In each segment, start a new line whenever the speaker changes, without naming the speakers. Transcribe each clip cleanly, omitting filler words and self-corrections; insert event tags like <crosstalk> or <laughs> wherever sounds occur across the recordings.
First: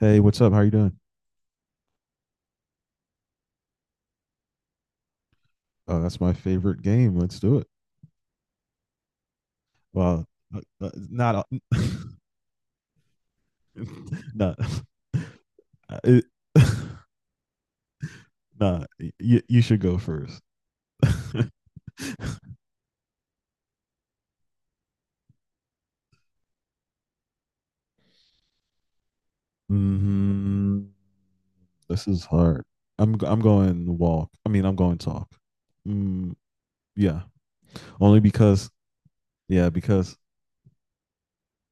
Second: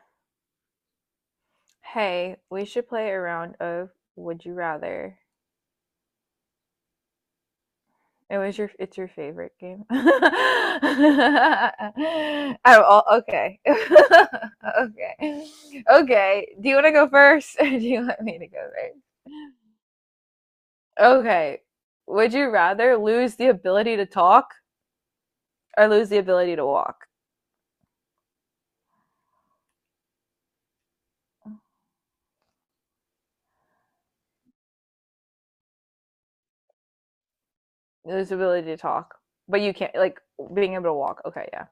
Hey, what's up? How you doing?
Hey, we should play a round of Would You Rather.
Oh, that's my favorite game. Let's do it.
It was your it's your favorite game. <laughs>
Well, not a-
Oh, okay. <laughs>
<laughs> no, <laughs>
okay.
Uh, it,
Okay. Do you
<laughs>
want to go first <laughs> or do you want me to go
nah. You
first?
you should go first. <laughs>
Okay. Would you rather lose the ability to talk or lose the ability to walk?
hmm This is hard. I'm going walk. I mean, I'm going talk. Mm, yeah, only
Lose the ability
because
to talk, but
yeah
you can't
because
like being able to walk. Okay, yeah.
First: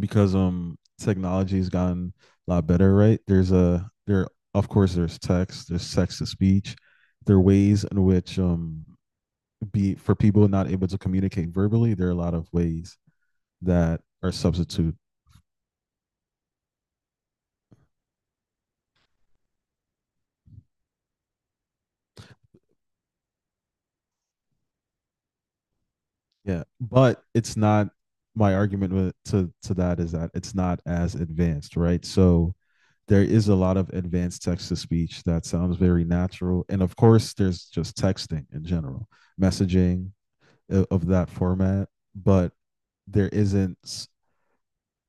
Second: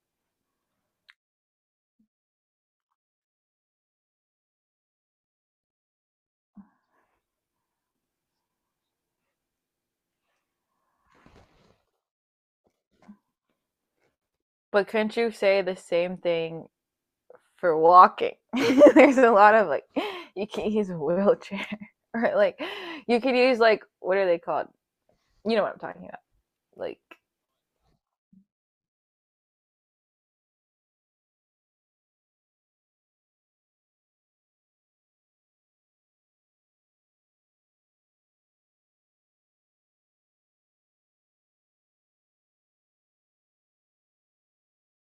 because technology has gotten a lot better, right? There's a there of course there's there's text to speech. There are ways in which be for people not able to communicate verbally, there are a lot of ways that are
But
substitute.
couldn't you say the same thing for walking. <laughs> There's a lot of like you can use a wheelchair <laughs> or like you can use like what are they called? You know what I'm talking about.
Yeah.
Like
But it's not my argument with, to that is that it's not as advanced, right? So there is a lot of advanced text to speech that sounds very natural. And of course, there's just texting in general, messaging, of that format, but there isn't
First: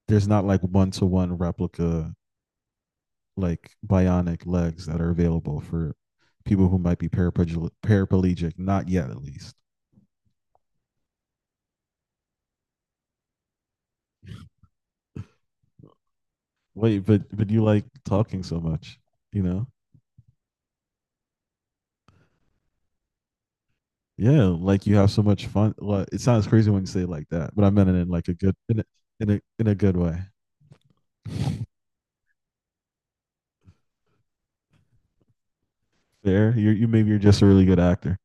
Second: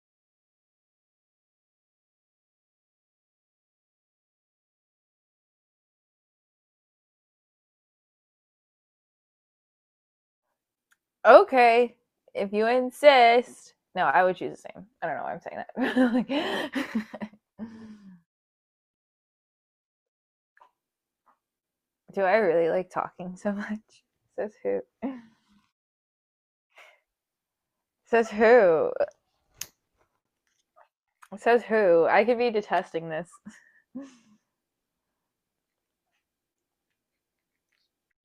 there's not like one to one replica, like bionic legs that are available for people who might be paraplegic, not yet at least.
okay, if you insist. No, I would choose the same. I don't know why I'm saying
Wait, but
that.
but
<laughs>
you
Like,
like talking so much, you know?
<laughs> do I really like talking so much?
Yeah,
Says who?
like you have so much fun. Like, it sounds crazy when you say it like that, but I meant it in like
Says
a good in a
who?
in a, in a good way.
Says who? I could be detesting this.
Fair. You, maybe you're just a really good actor.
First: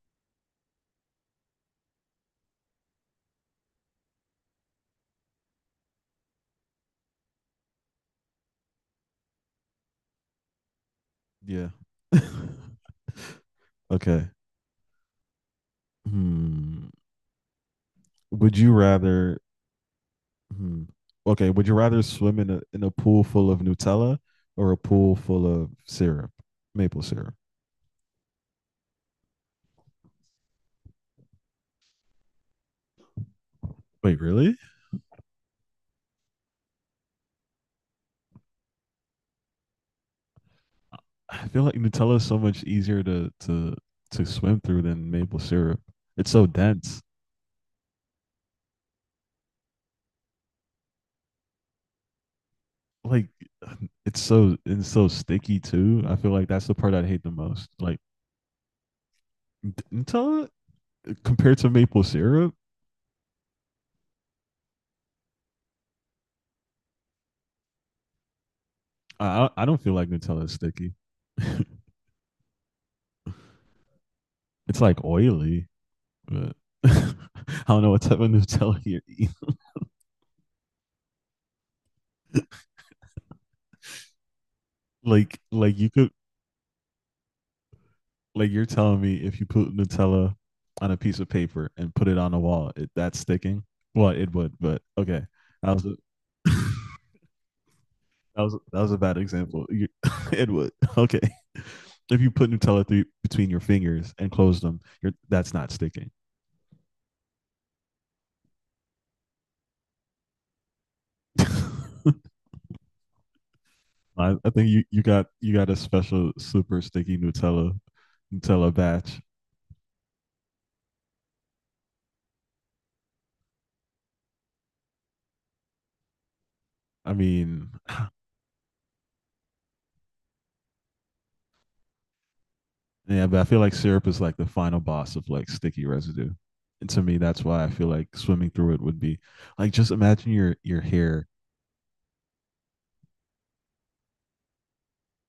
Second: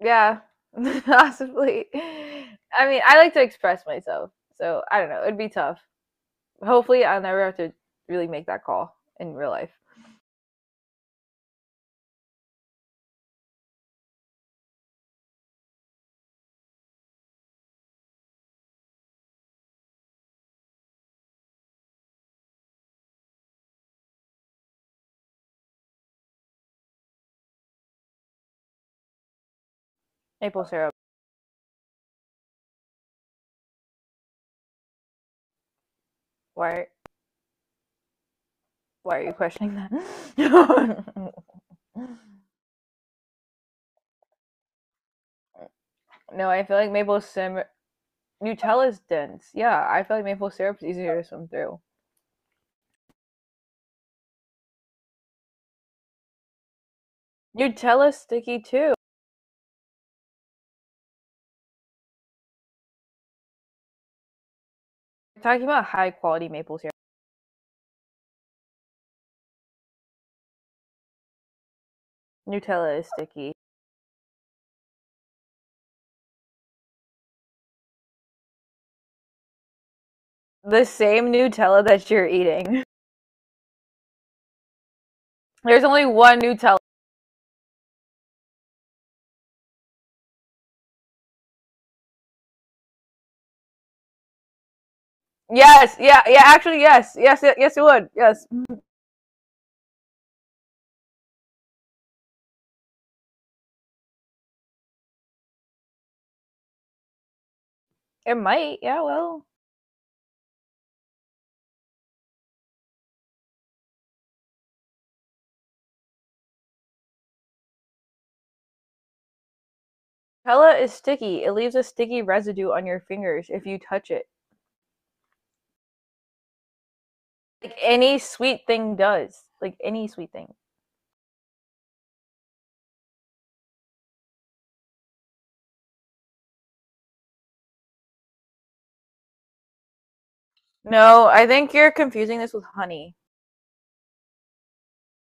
Yeah, <laughs> possibly. I mean, I like to express myself, so I don't know. It'd be tough. Hopefully, I'll never have to really make that call in real life.
Yeah. <laughs> okay. Hmm. Would you rather? Hmm. Okay. Would you rather swim in a pool full of Nutella or a pool full of syrup, maple syrup?
Maple syrup.
Wait, really?
Why? Why are you questioning that? <laughs>
I feel like Nutella is so much easier to swim through than maple syrup. It's so
No, I feel like
dense.
maple syrup. Nutella's dense. Yeah, I feel like maple syrup's easier to swim through.
Like it's so sticky too. I feel like that's the part I hate the most. Like
Nutella's sticky too.
Nutella compared to maple syrup,
We're talking about high quality maple syrup.
I don't feel like Nutella is sticky. <laughs>
Nutella is sticky.
it's like oily. Uh, <laughs> I don't know what type of Nutella you're eating.
The same Nutella that you're eating.
Like,
<laughs>
like
There's
you
only
could,
one Nutella.
like you're telling me if you put Nutella on a piece of paper and put it on a wall, it, that's sticking. Well, it would, but okay. That was
Yes, yeah, yeah.
a, <laughs>
Actually, yes. It would. Yes,
that was a bad example. You, <laughs> it would. Okay. If you put Nutella through, between your fingers and close them, you're, that's not sticking.
it might. Yeah, well,
<laughs> I think you got a special super sticky Nutella batch.
Nutella is sticky. It leaves a sticky residue on your fingers if you touch it.
I mean,
Like any sweet thing does. Like any sweet thing.
yeah, but I feel like syrup is like the final boss of like sticky residue. And to me, that's why I feel like swimming through it would be like just imagine your hair.
No, I think you're confusing this with honey.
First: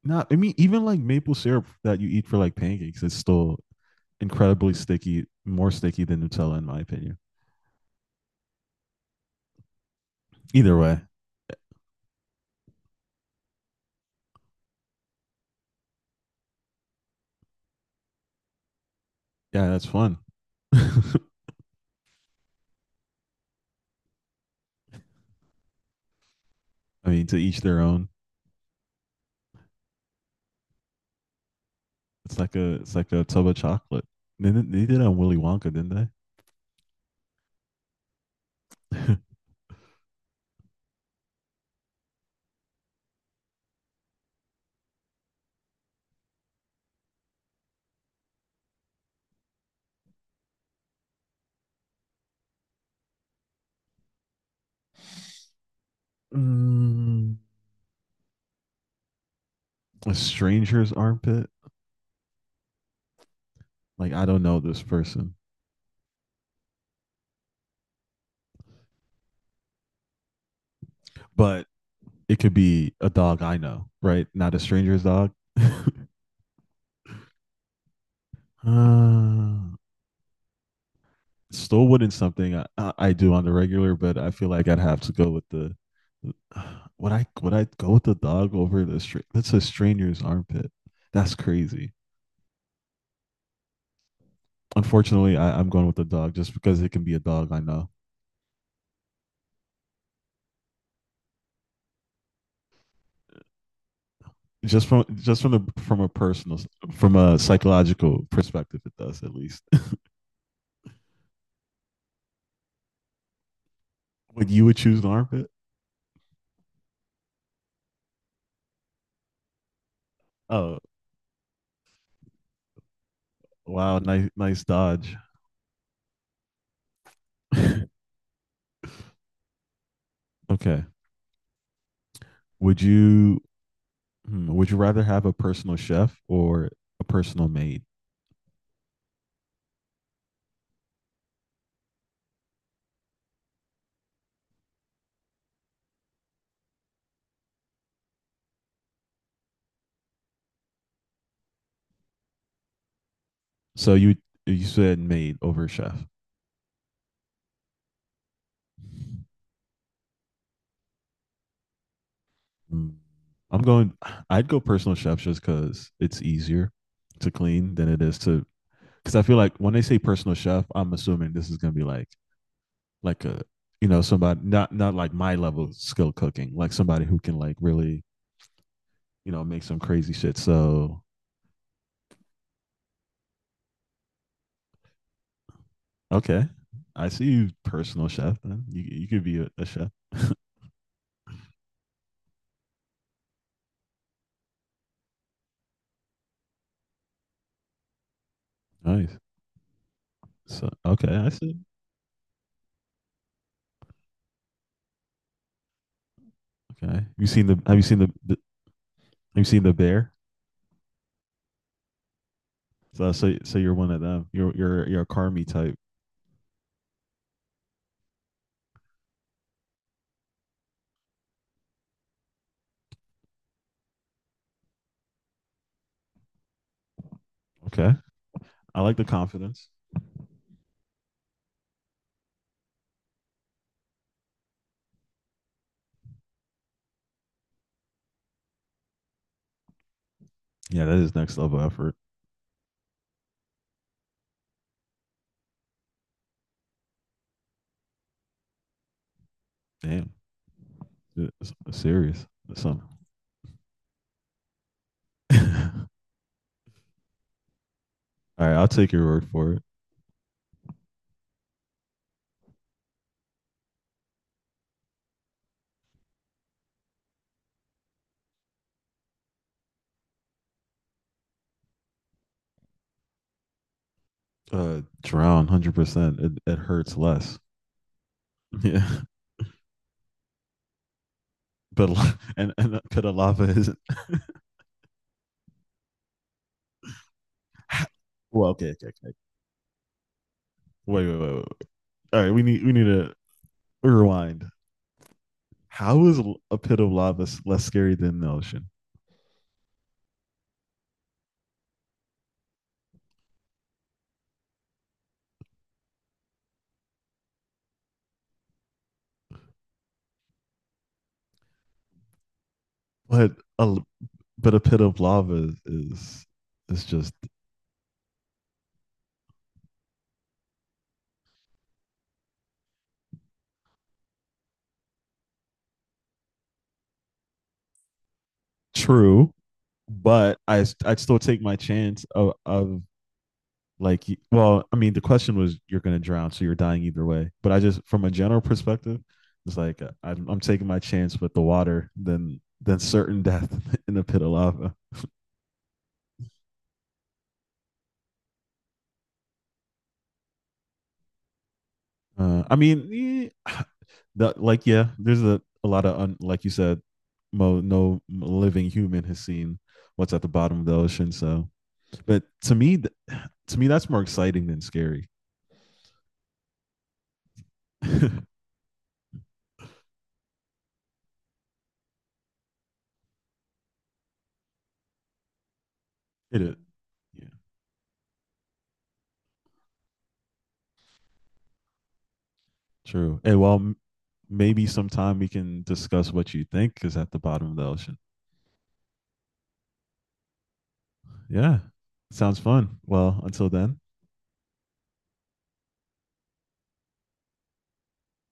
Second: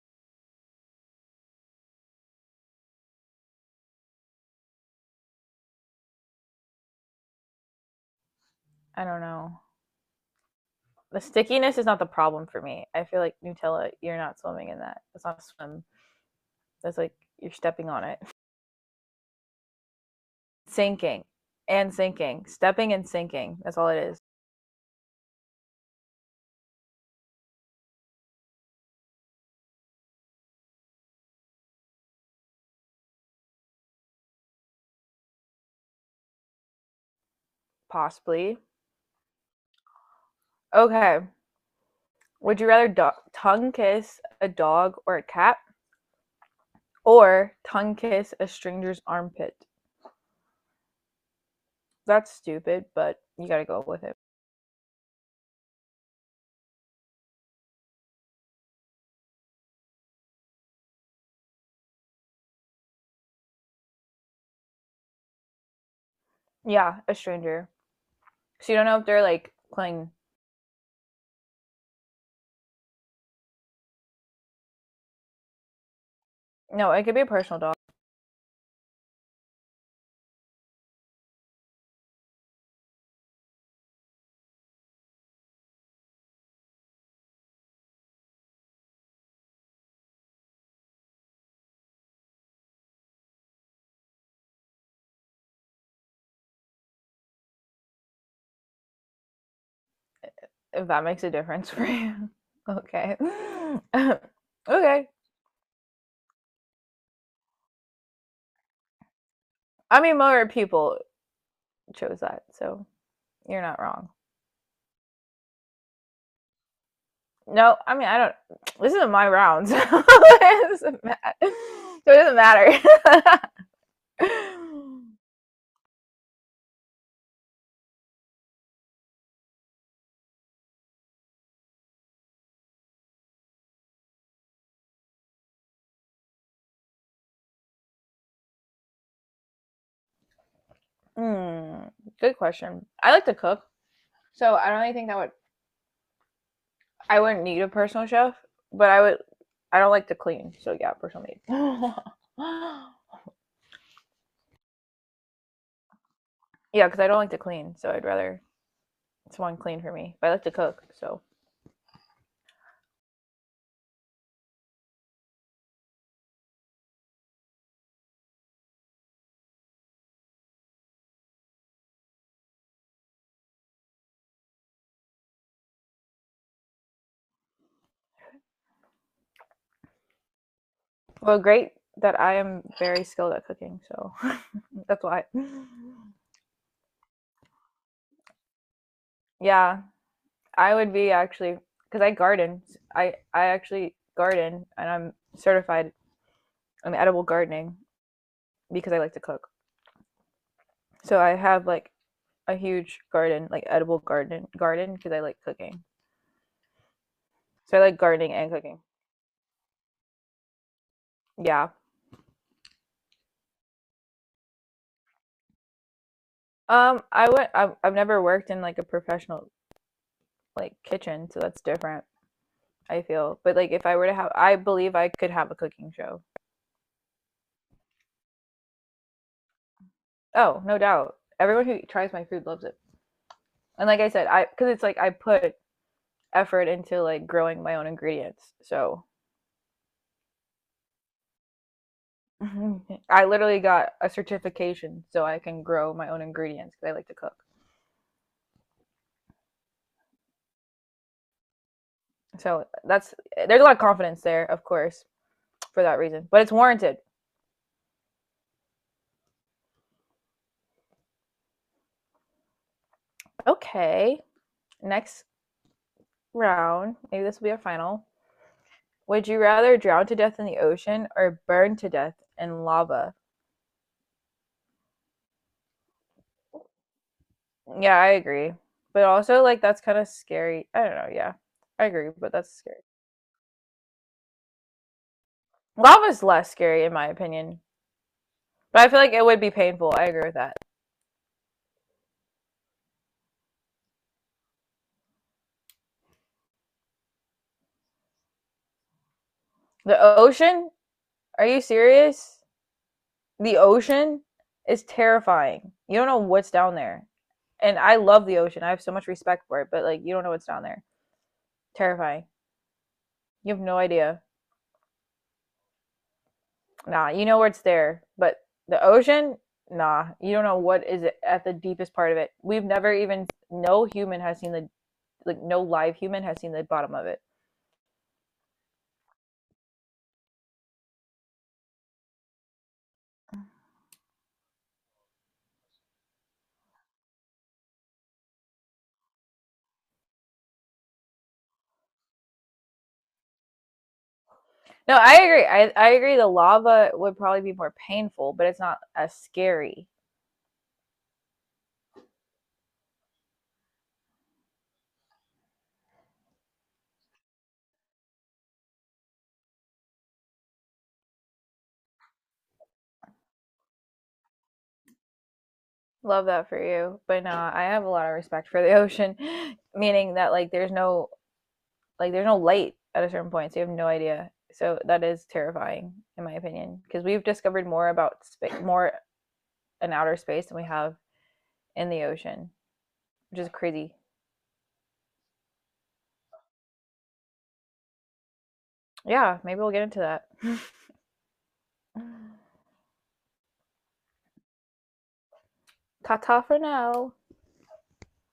Not I mean, even like maple syrup that you eat for like pancakes, it's still incredibly sticky, more sticky than Nutella in my opinion.
I don't know.
Either way,
The stickiness is not the problem for me. I feel like Nutella, you're not swimming in that. That's not a swim. That's like you're stepping on it.
yeah, that's fun. <laughs> I
Sinking and sinking. Stepping and sinking. That's all it is.
mean, to each their own. It's like a tub of chocolate. They did it on Willy Wonka, didn't
Possibly.
they? <laughs>
Okay. Would you rather tongue kiss a dog or a cat or tongue kiss a stranger's armpit? That's stupid, but you gotta go with it.
Mm, a stranger's armpit. Like I don't know this person,
Yeah, a stranger. So you don't know if they're like playing.
but it could be a dog I know, right? Not a stranger's dog. <laughs>
No, it could be a personal dog
Uh, Still wouldn't something I do on the regular, but I feel like I'd have to go with the. <sighs> Would I go with the dog over the str? That's a stranger's armpit? That's crazy. Unfortunately, I'm going with the dog just because it can be a dog I know.
if that makes a difference for you. <laughs> okay. <laughs> okay.
Just from the from a personal, from a psychological perspective, it does at least.
I
<laughs>
mean, more people chose that, so you're not wrong.
Would you would choose an armpit?
No, I mean, I don't. This isn't my round, so <laughs> it
Oh
doesn't matter. So it doesn't matter.
wow, nice dodge.
<laughs>
<laughs> okay, Would you would you rather have a personal chef or a personal maid?
Hmm, good question. I like to cook, so I don't really think that would I wouldn't need a personal chef, but I would. I don't like to clean, so yeah, personal maid. <gasps> <laughs>
So you said maid over chef.
Yeah, because I don't like to clean, so I'd rather someone clean for me. But I like to cook, so
Mm, I'm going. I'd go personal chef just because it's easier to clean than it is to. Because I feel like when they say personal chef, I'm assuming this is gonna be like a you know somebody not like my level of skill cooking, like somebody who can like really, you know, make some crazy shit. So
well, great that I am very skilled at cooking, so <laughs> that's why. <gasps>
okay, I see you, personal chef. Then. You could be a
Yeah,
chef.
I would be actually because I garden. I actually garden, and I'm certified in edible gardening because I like to
Nice.
cook.
So
So
okay,
I
I see.
have like a huge garden, like edible garden garden because I like cooking.
Okay,
So I
you
like
seen
gardening
the have
and cooking.
you seen the bear?
Yeah.
So you're one of them. You're a Carmi type.
I would I've never worked in like a professional like kitchen, so that's different, I feel. But like if I were to have I believe I could have a cooking show.
Okay, I like the confidence.
Oh, no doubt. Everyone who tries my food loves it. And like I said, I because it's like I put effort into like growing my own ingredients. So
Yeah, that is next level effort.
<laughs> I literally got a certification so I can grow my own ingredients because I like to cook.
Damn, it's serious.
So
That's something.
that's there's a lot of confidence there, of course,
<laughs>
for
All
that reason. But it's warranted.
right, I'll take your word for it.
Okay. Next round, maybe this will be our final. Would you rather drown to death in the ocean or burn to death in lava?
Drown, 100%. It it hurts less.
Yeah, I agree.
Yeah,
But also, like, that's kind of scary. I don't know. Yeah,
<laughs>
I
but
agree, but that's scary.
and Pita lava isn't.
Lava's less scary, in my opinion.
<laughs> Well, okay,
But I
okay,
feel like
okay.
it would be painful. I agree with that.
Wait, wait, wait, wait. All right, we need to rewind. How is a pit of lava less scary than the ocean?
The ocean? Are you serious? The ocean is terrifying. You don't know what's down there. And I love the ocean. I have so much respect for it, but, like, you don't know what's down there. Terrifying.
But
You have no
a
idea.
but a pit of lava is
Nah,
just
you know where it's there, but the ocean, nah, you don't know what is at the deepest part of it. We've never even no human has seen the like no live human has seen the bottom of it.
true. But I s- I'd still take my chance of like, well I mean the question was you're gonna drown so you're dying either way, but I just from a general perspective it's like I'm taking my chance with the water than certain <laughs> death in a pit of lava,
No, I agree. I agree the lava would probably be more painful, but it's not as scary.
uh, I mean eh, <sighs> the, like yeah there's a lot of like you said no living human has seen what's at the bottom of the ocean, so but to me that's more exciting than scary.
Love that for you. But nah, I have
<laughs>
a lot of
it
respect for the ocean, <laughs> meaning that there's no light at a certain point, so you have no idea. So that is terrifying in my
is
opinion because we've
yeah.
discovered more about spa- more an outer space than we have in the ocean,
True.
which
And
is
well,
crazy.
maybe sometime we can discuss what you think is at the bottom of the ocean.
Yeah, maybe we'll get into that. <laughs>
Yeah. Sounds fun. Well, until then.
Ta ta for now.